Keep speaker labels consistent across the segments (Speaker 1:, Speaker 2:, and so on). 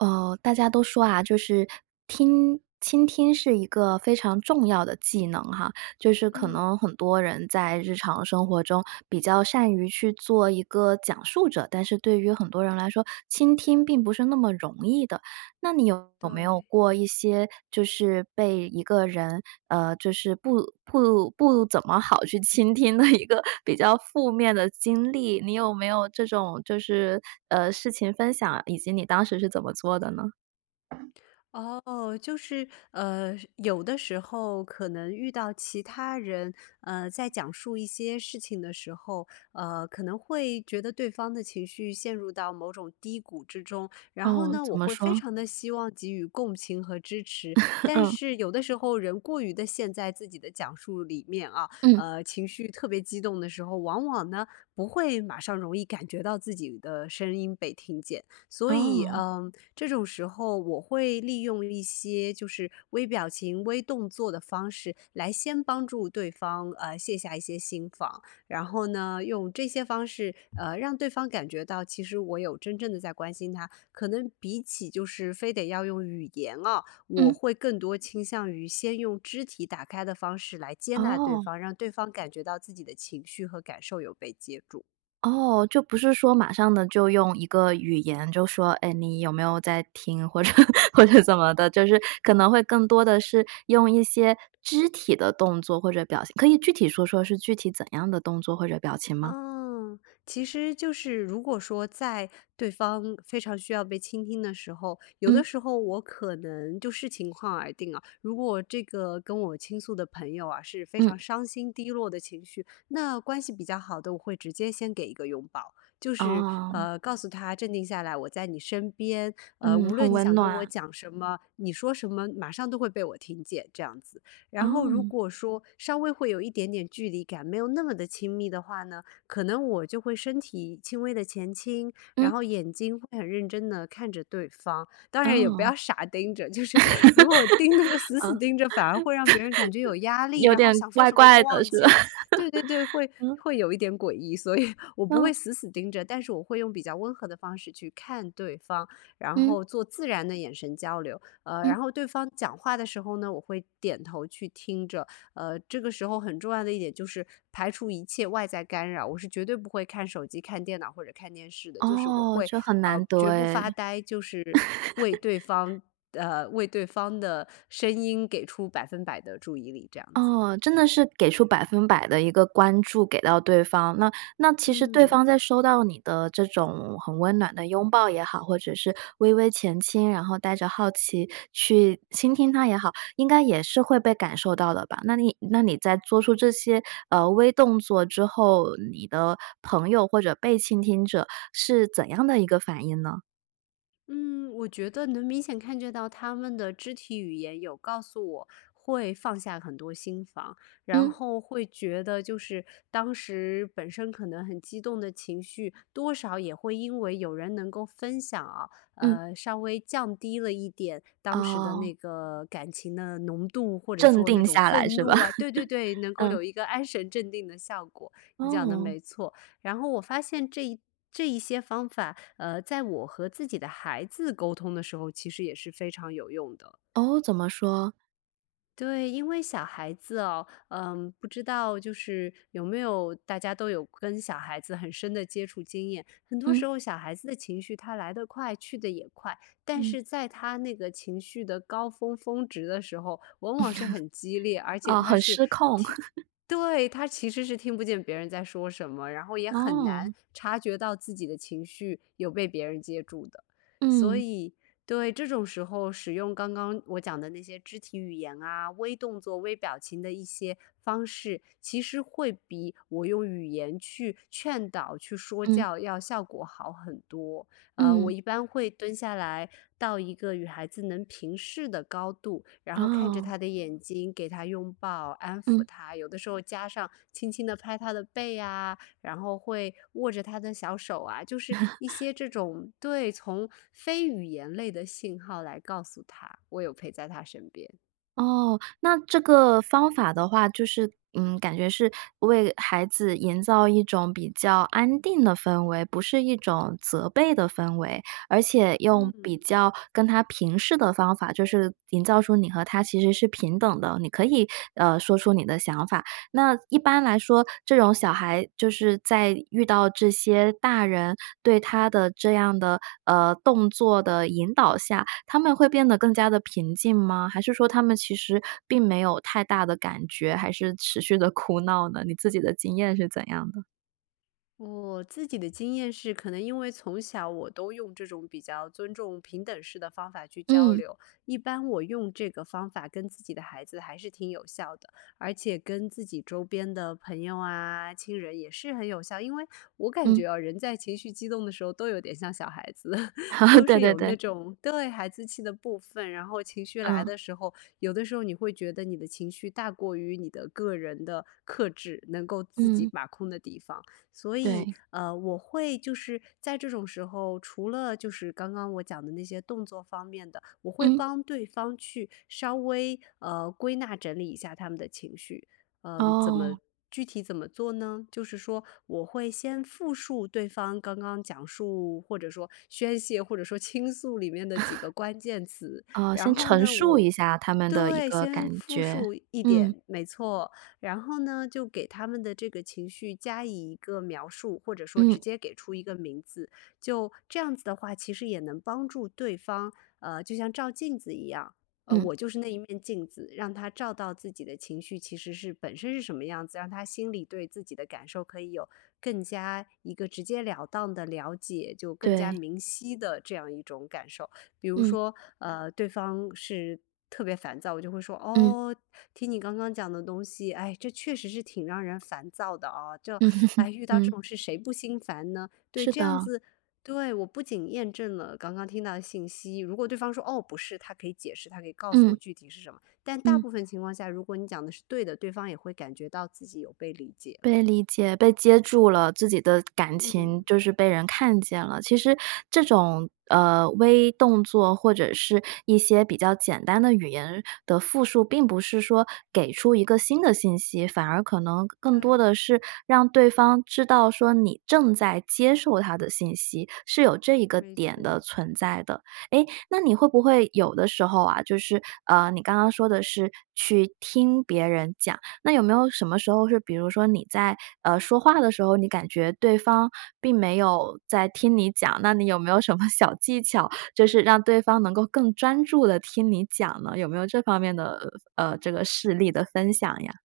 Speaker 1: 哦，大家都说啊，就是听倾听是一个非常重要的技能哈，就是可
Speaker 2: 嗯。
Speaker 1: 能很多人在日常生活中比较善于去做一个讲述者，但是对于很多人来说，倾听并不是那么容易的。那你有没有
Speaker 2: 对。
Speaker 1: 过一些就是被一个人，呃，就是不不不怎么好去倾听的一个比较负面的经历？你有没有这种就是，呃，事情分享，以及你当时是怎么做的呢？
Speaker 2: 哦，就是，呃，有的时候可能遇到其他人，呃，在讲述一些事情的时候，呃，可能会觉得对方的情绪陷入到某种低谷之中，然后
Speaker 1: 哦，
Speaker 2: 呢，
Speaker 1: 怎
Speaker 2: 我
Speaker 1: 么
Speaker 2: 会非
Speaker 1: 说？
Speaker 2: 常地希望给予共情和支持。但
Speaker 1: 嗯。
Speaker 2: 是有的时候人过于地陷在自己的讲述里面啊，
Speaker 1: 嗯。
Speaker 2: 呃，情绪特别激动的时候，往往呢，不会马上容易感觉到自己的声音被听见。所以，
Speaker 1: 哦。
Speaker 2: 嗯，这种时候我会利用一些就是微表情、微动作的方式来先帮助对方，呃，卸下一些心防。然后呢，用这些方式，呃，让对方感觉到，其实我有真正地在关心他，可能比起就是非得要用语言啊，我
Speaker 1: 嗯。
Speaker 2: 会更多倾向于先用肢体打开的方式来接纳对
Speaker 1: 哦。
Speaker 2: 方，让对方感觉到自己的情绪和感受有被接住。
Speaker 1: 哦，就不是说马上呢就用一个语言就说，哎，你有没有在听或者或者怎么的，就是可能会更多的是用一些肢体的动作或者表情。可以具体说说是具体怎样的动作或者表情吗？
Speaker 2: 啊，其实就是如果说在对方非常需要被倾听的时候，有的
Speaker 1: 嗯。
Speaker 2: 时候我可能就视情况而定啊。如果这个跟我倾诉的朋友啊，是非
Speaker 1: 嗯。
Speaker 2: 常伤心低落的情绪，那关系比较好的，我会直接先给一个拥抱。就是，
Speaker 1: 哦。
Speaker 2: 呃，告诉他镇定下来，我在你身边，呃，
Speaker 1: 嗯，
Speaker 2: 无
Speaker 1: 很
Speaker 2: 论你
Speaker 1: 温
Speaker 2: 想跟我
Speaker 1: 暖。
Speaker 2: 讲什么，你说什么马上都会被我听见这样子。然后如
Speaker 1: 哦。
Speaker 2: 果说稍微会有一点点距离感，没有那么的亲密的话呢，可能我就会身体轻微的前倾，然
Speaker 1: 嗯。
Speaker 2: 后眼睛会很认真地看着对方，当然也不
Speaker 1: 哦。
Speaker 2: 要傻盯着，就
Speaker 1: 嗯。
Speaker 2: 是 如果盯那个死死盯着，反而会让别人感觉有压力，
Speaker 1: 有
Speaker 2: 然后
Speaker 1: 点
Speaker 2: 想说
Speaker 1: 怪
Speaker 2: 什么都
Speaker 1: 怪的
Speaker 2: 忘
Speaker 1: 是
Speaker 2: 记
Speaker 1: 吧？
Speaker 2: 了。对对对，会
Speaker 1: 嗯。
Speaker 2: 会有一点诡异，所以我不会
Speaker 1: 哦。
Speaker 2: 死死盯着，但是我会用比较温和的方式去看对方，然
Speaker 1: 嗯。
Speaker 2: 后做自然的眼神交流。呃，
Speaker 1: 嗯。
Speaker 2: 然后对方讲话的时候呢，我会点头去听着，呃，这个时候很重要的一点就是排除一切外在干扰，我是绝对不会看手机看电脑或者看电视的，就是我
Speaker 1: 哦，
Speaker 2: 会，
Speaker 1: 就很
Speaker 2: 呃，
Speaker 1: 难得
Speaker 2: 绝不
Speaker 1: 哎。
Speaker 2: 发呆，就是为对 方，呃，为对方的声音给出100%的注意力，这样子。
Speaker 1: 哦，真的是给出100%的一个关注给到对方。那那其实对
Speaker 2: 嗯。
Speaker 1: 方在收到你的这种很温暖的拥抱也好，或者是微微前倾，然后带着好奇去倾听他也好，应该也是会被感受到的吧，那你那你在做出这些，呃，微动作之后，你的朋友或者被倾听者是怎样的一个反应呢？
Speaker 2: 嗯，我觉得能明显看见到他们的肢体语言有告诉我，会放下很多心防。然
Speaker 1: 嗯。
Speaker 2: 后会觉得就是当时本身可能很激动的情绪，多少也会因为有人能够分享啊，
Speaker 1: 嗯。
Speaker 2: 呃，稍微降低了一点，当时的
Speaker 1: 哦。
Speaker 2: 那个感情的浓度，或者
Speaker 1: 镇
Speaker 2: 说那
Speaker 1: 定
Speaker 2: 种
Speaker 1: 下来
Speaker 2: 愤
Speaker 1: 是吧？
Speaker 2: 怒啊。对对对，能 够
Speaker 1: 嗯。
Speaker 2: 有一个安神镇定的效果，你讲得
Speaker 1: 哦。
Speaker 2: 没错。然后我发现这一这一些方法，呃，在我和自己的孩子沟通的时候，其实也是非常有用的。
Speaker 1: 哦？怎么说？
Speaker 2: 对，因为小孩子哦，嗯，不知道就是有没有大家都有跟小孩子很深的接触经验，很多时
Speaker 1: 嗯。
Speaker 2: 候小孩子的情绪它来得快去得也快。但
Speaker 1: 嗯。
Speaker 2: 是在他那个情绪的高峰峰值的时候，往往是很激烈，而且
Speaker 1: 哦，
Speaker 2: 它
Speaker 1: 很
Speaker 2: 是
Speaker 1: 失控。
Speaker 2: 听 对，他其实是听不见别人在说什么，然后也很
Speaker 1: 哦。
Speaker 2: 难察觉到自己的情绪有被别人接住的。所
Speaker 1: 嗯。
Speaker 2: 以对，这种时候使用刚刚我讲的那些肢体语言啊，微动作、微表情的一些方式，其实会比我用语言去劝导、去说
Speaker 1: 嗯。
Speaker 2: 教要效果好很多。呃，我
Speaker 1: 嗯。
Speaker 2: 一般会蹲下来到一个与孩子能平视的高度，然后看着
Speaker 1: 哦。
Speaker 2: 他的眼睛给他拥抱，安抚
Speaker 1: 嗯。
Speaker 2: 他，有的时候加上轻轻地拍他的背呀，然后会握着他的小手啊，就是一 些这种对从非语言类的信号来告诉他，我有陪在他身边。
Speaker 1: 哦，那这个方法的话，就是嗯，感觉是为孩子营造一种比较安定的氛围，不是一种责备的氛围。而且用比
Speaker 2: 嗯。
Speaker 1: 较跟他平视的方法，就是营造出你和他其实是平等的，你可以，呃，说出你的想法。那一般来说，这种小孩就是在遇到这些大人对他的这样的，呃，动作的引导下，他们会变得更加地平静吗？还是说他们其实并没有太大的感觉，还是持续地哭闹呢？你自己的经验是怎样的？
Speaker 2: 我自己的经验是，可能因为从小我都用这种比较尊重平等式的方法去交
Speaker 1: 嗯。
Speaker 2: 流，一般我用这个方法跟自己的孩子还是挺有效的。而且跟自己周边的朋友啊、亲人也是很有效。因为我感觉，
Speaker 1: 嗯。
Speaker 2: 啊，人在情绪激动的时候都有点像小孩子，都
Speaker 1: 对
Speaker 2: 是
Speaker 1: 对
Speaker 2: 有
Speaker 1: 对。
Speaker 2: 那种，对，孩子气的部分，然后情绪来
Speaker 1: 嗯。
Speaker 2: 的时候，有的时候你会觉得你的情绪大过于你的个人的克制，能够自己
Speaker 1: 嗯。
Speaker 2: 把控的地方。所以，
Speaker 1: 对。
Speaker 2: 呃，我会就是在这种时候，除了就是刚刚我讲的那些动作方面的，我会
Speaker 1: 嗯。
Speaker 2: 帮对方去稍微，呃，归纳整理一下他们的情绪。呃，怎么
Speaker 1: 哦。
Speaker 2: 具体怎么做呢？就是说我会先复述对方刚刚讲述或者说宣泄，或者说倾诉里面的几个 关键词。
Speaker 1: 啊，
Speaker 2: 然
Speaker 1: 先
Speaker 2: 后
Speaker 1: 陈
Speaker 2: 呢，
Speaker 1: 述
Speaker 2: 我
Speaker 1: 一下他们的一
Speaker 2: 对，
Speaker 1: 个
Speaker 2: 先
Speaker 1: 感
Speaker 2: 复
Speaker 1: 觉，
Speaker 2: 述一
Speaker 1: 嗯。
Speaker 2: 点，没错。然后呢，就给他们的这个情绪加以一个描述，或者说
Speaker 1: 嗯。
Speaker 2: 直接给出一个名字。就这样子的话，其实也能帮助对方，呃，就像照镜子一样，呃，
Speaker 1: 嗯。
Speaker 2: 我就是那一面镜子，让他照到自己的情绪，其实是本身是什么样子，让他心里对自己的感受可以有更加一个直接了当的了解，就更加
Speaker 1: 对。
Speaker 2: 明晰的这样一种感受。比如
Speaker 1: 嗯。
Speaker 2: 说，呃，对方是特别烦躁，我就会说：
Speaker 1: 嗯。
Speaker 2: “哦，听你刚刚讲的东西，唉，这确实是挺让人烦躁的啊。就，
Speaker 1: 嗯。
Speaker 2: 唉，遇到这
Speaker 1: 嗯。
Speaker 2: 种事谁不心烦呢？”对，
Speaker 1: 是
Speaker 2: 这样
Speaker 1: 的。
Speaker 2: 子，对，我不仅验证了刚刚听到的信息，如果对方说：“哦，不是”，他可以解释，他可以告诉
Speaker 1: 嗯。
Speaker 2: 我具体是什么。但大
Speaker 1: 嗯。
Speaker 2: 部分情况下，如果你讲得是对的，对方也会感觉到自己有被理解了。
Speaker 1: 被理解、被接住了，自己的感情
Speaker 2: 嗯。
Speaker 1: 就是被人看见了。其实这种，呃，微动作或者是一些比较简单的语言的复述，并不是说给出一个新的信息，反而可能更更多
Speaker 2: 对。
Speaker 1: 的是让对方知道说你正在接受他的信息，是有这一个
Speaker 2: 没
Speaker 1: 点
Speaker 2: 错。
Speaker 1: 的存在的。哎，那你会不会有的时候啊，就是，呃，你刚刚说的是去听别人讲，那有没有什么时候是比如说你在，呃，说话的时候，你感觉对方并没有在听你讲。那你有没有什么小技巧，就是让对方能够更专注地听你讲呢？有没有这方面的，呃，这个事例的分享呀？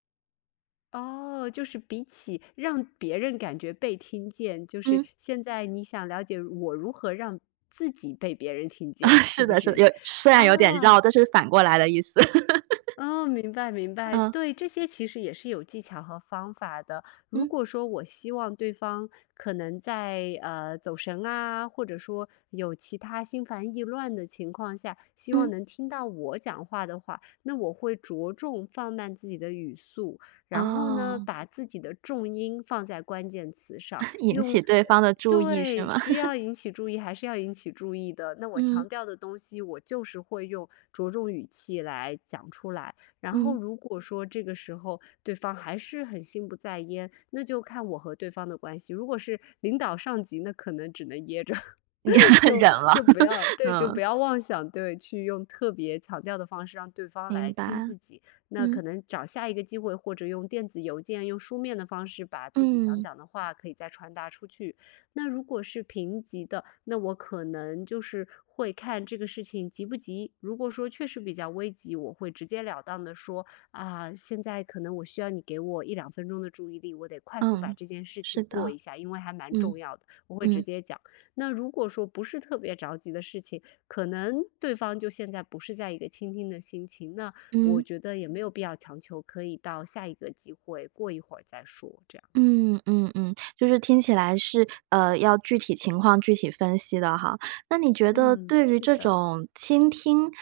Speaker 2: 哦，就是比起让别人感觉被听见，就是
Speaker 1: 嗯。
Speaker 2: 现在你想了解我如何让自己被别人听见，是
Speaker 1: 是
Speaker 2: 不
Speaker 1: 的，是的。
Speaker 2: 是？
Speaker 1: 有虽然有点绕，
Speaker 2: 啊。
Speaker 1: 但是反过来的意思。
Speaker 2: 哦，明白，明白。
Speaker 1: 嗯。
Speaker 2: 对，这些其实也是有技巧和方法的。如
Speaker 1: 嗯。
Speaker 2: 果说我希望对方可能在，呃，走神啊，或者说有其它心烦意乱的情况下，希望
Speaker 1: 嗯。
Speaker 2: 能听到我讲话的话，那我会着重放慢自己的语速。然后呢，
Speaker 1: 哦。
Speaker 2: 把自己的重音放在关键词上。
Speaker 1: 引
Speaker 2: 用
Speaker 1: 起对
Speaker 2: 呃，
Speaker 1: 方的注意，是
Speaker 2: 对，
Speaker 1: 吗？
Speaker 2: 需 要引起注意，还是要引起注意的。那我
Speaker 1: 嗯。
Speaker 2: 强调的东西，我就是会用着重语气来讲出来。然后
Speaker 1: 嗯。
Speaker 2: 如果说这个时候，对方还是很心不在焉，那就看我和对方的关系。如果是领导上级，那可能只能噎着。就
Speaker 1: 忍了，
Speaker 2: 就不要 对，就不
Speaker 1: 嗯。
Speaker 2: 要妄想，对，去用特别强调的方式让对方
Speaker 1: 明
Speaker 2: 来听
Speaker 1: 白，
Speaker 2: 自己。那
Speaker 1: 嗯。
Speaker 2: 可能找下一个机会，或者用电子邮件，用书面的方式，把自己想
Speaker 1: 嗯。
Speaker 2: 讲的话可以再传达出去。那如果是平级的，那我可能就是会看这个事情急不急，如果说确实比较危急，我会直截了当地说：“啊，现在可能我需要你给我1-2分钟的注意力，我得快速把
Speaker 1: 嗯，
Speaker 2: 这件事
Speaker 1: 是
Speaker 2: 情过
Speaker 1: 的。
Speaker 2: 一下，因为还蛮
Speaker 1: 嗯，
Speaker 2: 重要的”，我会直
Speaker 1: 嗯。
Speaker 2: 接讲。那如果说不是特别着急的事情，可能对方就现在不是在一个倾听的心情，那我
Speaker 1: 嗯。
Speaker 2: 觉得也没有必要强求，可以到下一个机会，过一会儿再说，这样子。
Speaker 1: 嗯，嗯，嗯，就是听起来是，呃，要具体情况具体分析的哈。那你觉得
Speaker 2: 嗯，
Speaker 1: 对于
Speaker 2: 是
Speaker 1: 这
Speaker 2: 的。
Speaker 1: 种倾听，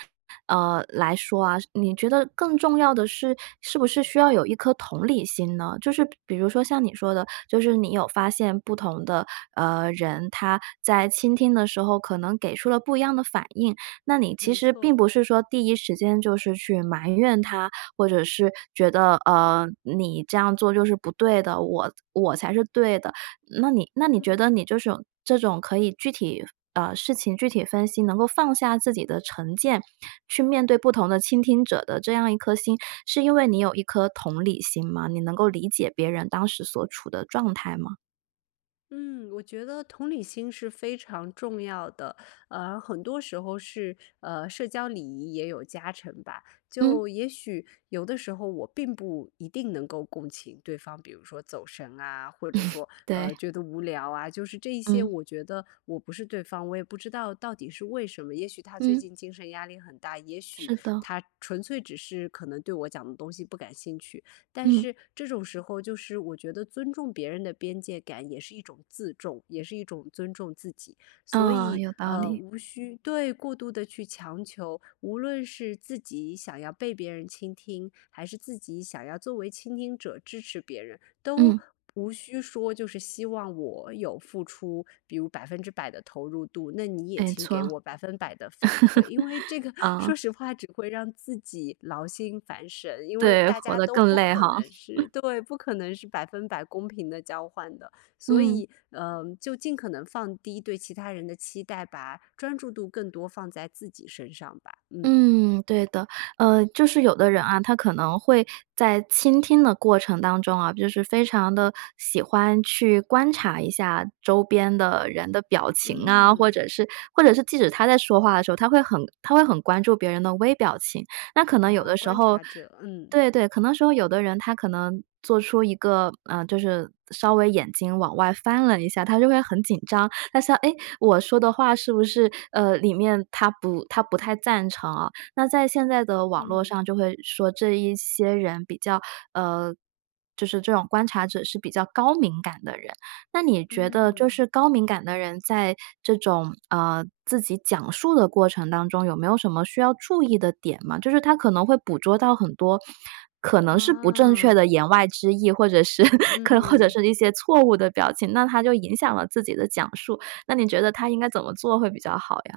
Speaker 1: 呃，来说啊，你觉得更重要的是，是不是需要有一颗同理心呢？就是比比如说像你说的，就是你有发现不同的，呃，人，他在倾听的时候，可能给出了不一样的反应。那你其
Speaker 2: 没
Speaker 1: 实并
Speaker 2: 错。
Speaker 1: 不是说，第一时间就是去埋怨他，或者是觉得，呃，你这样做就是不对的，我我才是对的。那你那你觉
Speaker 2: 嗯。
Speaker 1: 得你就是这种这种可以具体，呃，事情具体分析，能够放下自己的成见，去面对不同的倾听者的这样一颗心，是因为你有一颗同理心吗？你能够理解别人当时所处的状态吗？
Speaker 2: 嗯，我觉得同理心是非常重要的，呃，很多时候是，呃，社交礼仪也有加成吧。
Speaker 1: 嗯。
Speaker 2: 就也许有的时候我并不一定能够共情对方，比如说走神啊，或者说，
Speaker 1: 对。
Speaker 2: 呃，觉得无聊啊。就是这一些
Speaker 1: 嗯。
Speaker 2: 我觉得我不是对方，我也不知道到底是为什么，也许他最
Speaker 1: 嗯。
Speaker 2: 近精神压力很大，也许
Speaker 1: 是的。
Speaker 2: 他纯粹只是可能对我讲的东西不感兴趣。但
Speaker 1: 嗯。
Speaker 2: 是这种时候就是我觉得尊重别人的边界感也是一种自重，也是一种尊重自己。所
Speaker 1: 嗯，
Speaker 2: 以，
Speaker 1: 有道
Speaker 2: 呃，
Speaker 1: 理。
Speaker 2: 无需对，过度的去强求，无论是自己想要被别人倾听，还是自己想要作为倾听者支持别人，都
Speaker 1: 嗯。
Speaker 2: 无需说就是，希望我有付出，比如100%的投入度，那你也
Speaker 1: 没
Speaker 2: 请给
Speaker 1: 错。
Speaker 2: 我100%的反馈。因为这个 说
Speaker 1: 啊。
Speaker 2: 实话只会让自己劳心烦神，因为
Speaker 1: 对，
Speaker 2: 大
Speaker 1: 活
Speaker 2: 家
Speaker 1: 得
Speaker 2: 都
Speaker 1: 更
Speaker 2: 不
Speaker 1: 累
Speaker 2: 可
Speaker 1: 哈。
Speaker 2: 能是 对，不可能是100%公平地交换的，所
Speaker 1: 嗯。
Speaker 2: 以，嗯，就尽可能放低对其他人的期待，把专注度更多放在自己身上吧，嗯。
Speaker 1: 嗯，对的，呃，就是有的人啊，他可能会在倾听的过程当中啊，就是非常地喜欢去观察一下周边的人的表情啊，或
Speaker 2: 嗯。
Speaker 1: 者是或者是即使他在说话的时候，他会很他会很关注别人的微表情。那可能有
Speaker 2: 啊，
Speaker 1: 的时
Speaker 2: 观
Speaker 1: 候
Speaker 2: 察者，嗯。
Speaker 1: 对对，可能说有的人他可能做出一个，呃，就是稍微眼睛往外翻了一下，他就会很紧张。他想哎，我说的话是不是，呃，里面他不他不太赞成啊。那在现在的网络
Speaker 2: 嗯。
Speaker 1: 上就会说这一些人比较，呃，就是这种观察者是比较高敏感的人。那你觉得就
Speaker 2: 嗯。
Speaker 1: 是高敏感的人在这种，呃，自己讲述的过程当中有没有什么需要注意的点吗？就是他可能会捕捉到很多可能是不正确
Speaker 2: 啊。
Speaker 1: 的言外之意，或者是 或者
Speaker 2: 嗯。
Speaker 1: 是一些错误的表情，那他就影响了自己的讲述，那你觉得他应该怎么做会比较好呀？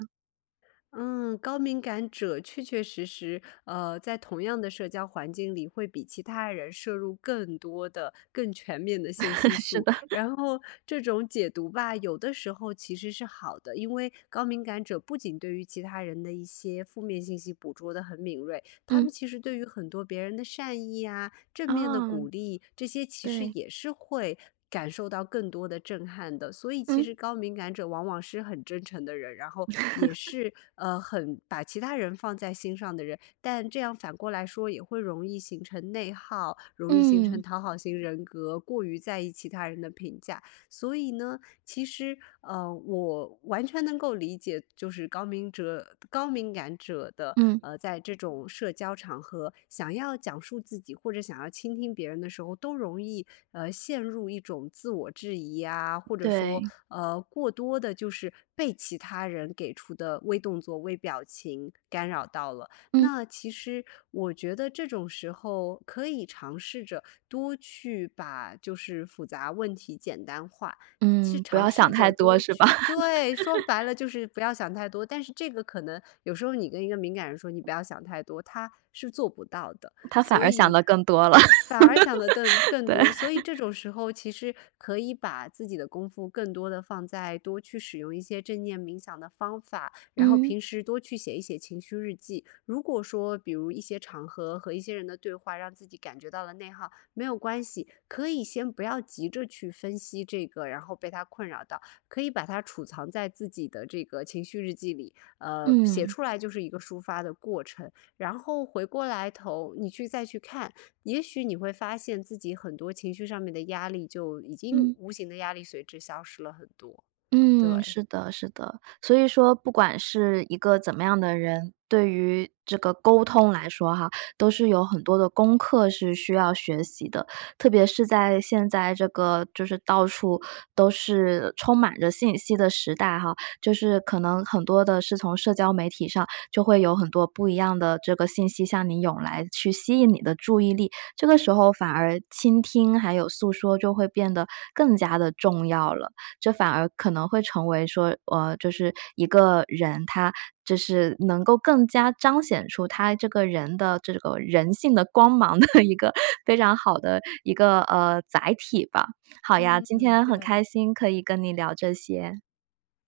Speaker 2: 嗯，高敏感者确确实实，呃，在同样的社交环境里会比其他人摄入更多的更全面的信息
Speaker 1: 是
Speaker 2: 素。
Speaker 1: 的。
Speaker 2: 然后这种解读吧，有的时候其实是好的，因为高敏感者不仅对于其他人的一些负面信息捕捉得很敏锐，他们
Speaker 1: 嗯。
Speaker 2: 其实对于很多别人的善意啊，正面的
Speaker 1: 哦，
Speaker 2: 鼓励，这些其实
Speaker 1: 对。
Speaker 2: 也是会感受到更多的震撼的。所以其
Speaker 1: 嗯。
Speaker 2: 实高敏感者往往是很真诚的人，然后也 是，呃，很把其他人放在心上的人，但这样反过来说也会容易形成内耗，容易形成
Speaker 1: 嗯。
Speaker 2: 讨好型人格，过于在意其他人的评价。所以呢，其实，呃，我完全能够理解就是高敏者，高敏感者的，
Speaker 1: 嗯。
Speaker 2: 呃，在这种社交场合想要讲述自己或者想要倾听别人的时候，都容易，呃，陷入一种自我质疑呀，或者说，
Speaker 1: 对。
Speaker 2: 呃，过多地就是被其他人给出的微动作微表情干扰到了。
Speaker 1: 嗯。
Speaker 2: 那其实我觉得这种时候可以尝试着多去把就是复杂问题简单化，去
Speaker 1: 嗯，不
Speaker 2: 尝
Speaker 1: 要想
Speaker 2: 试
Speaker 1: 太
Speaker 2: 着
Speaker 1: 多
Speaker 2: 多
Speaker 1: 是吧？
Speaker 2: 去对，说白 了就是不要想太多，但是这个可能有时候你跟一个敏感人说你不要想太多，他是做不到的。
Speaker 1: 他反
Speaker 2: 所
Speaker 1: 而想
Speaker 2: 以
Speaker 1: 的更多了。
Speaker 2: 反而想得更 更
Speaker 1: 对。
Speaker 2: 多，所以这 种时候其实可以把自己的功夫更多地放在多去使用一些正念冥想的方法，然后
Speaker 1: 嗯。
Speaker 2: 平时多去写一写情绪日记。如果说比如一些场合和一些人的对话，让自己感觉到了内耗，没有关系，可以先不要急着去分析这个，然后被它困扰到，可以把它储藏在自己的这个情绪日记里，呃，写
Speaker 1: 嗯。
Speaker 2: 出来就是一个抒发的过程。然后回过来头你去再去看，也许你会发现自己很多情绪上面的压力就已经
Speaker 1: 嗯。
Speaker 2: 无形的压力随之消失了很多，
Speaker 1: 嗯，
Speaker 2: 对。
Speaker 1: 是的，是的，所以说不管是一个怎么样的人，对于这个沟通来说哈，都是有很多的功课是需要学习的。特别是在现在这个就是到处都是充满着信息的时代哈，就是可能很多的是从社交媒体上就会有很多不一样的这个信息向你涌来，去吸引你的注意力。这个时候反而倾听还有诉说就会变得更加的重要了，这反而可能会成为说，呃，就是一个人他就是能够更加彰显出他这个人的这个人性的光芒的一个非常好的一个，呃，载体吧。好呀，今
Speaker 2: 嗯，
Speaker 1: 天很
Speaker 2: 对。
Speaker 1: 开心可以跟你聊这些。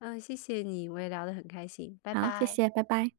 Speaker 2: 嗯，谢谢你，我也聊得很开心，拜
Speaker 1: 好，谢
Speaker 2: 拜。
Speaker 1: 谢，拜拜。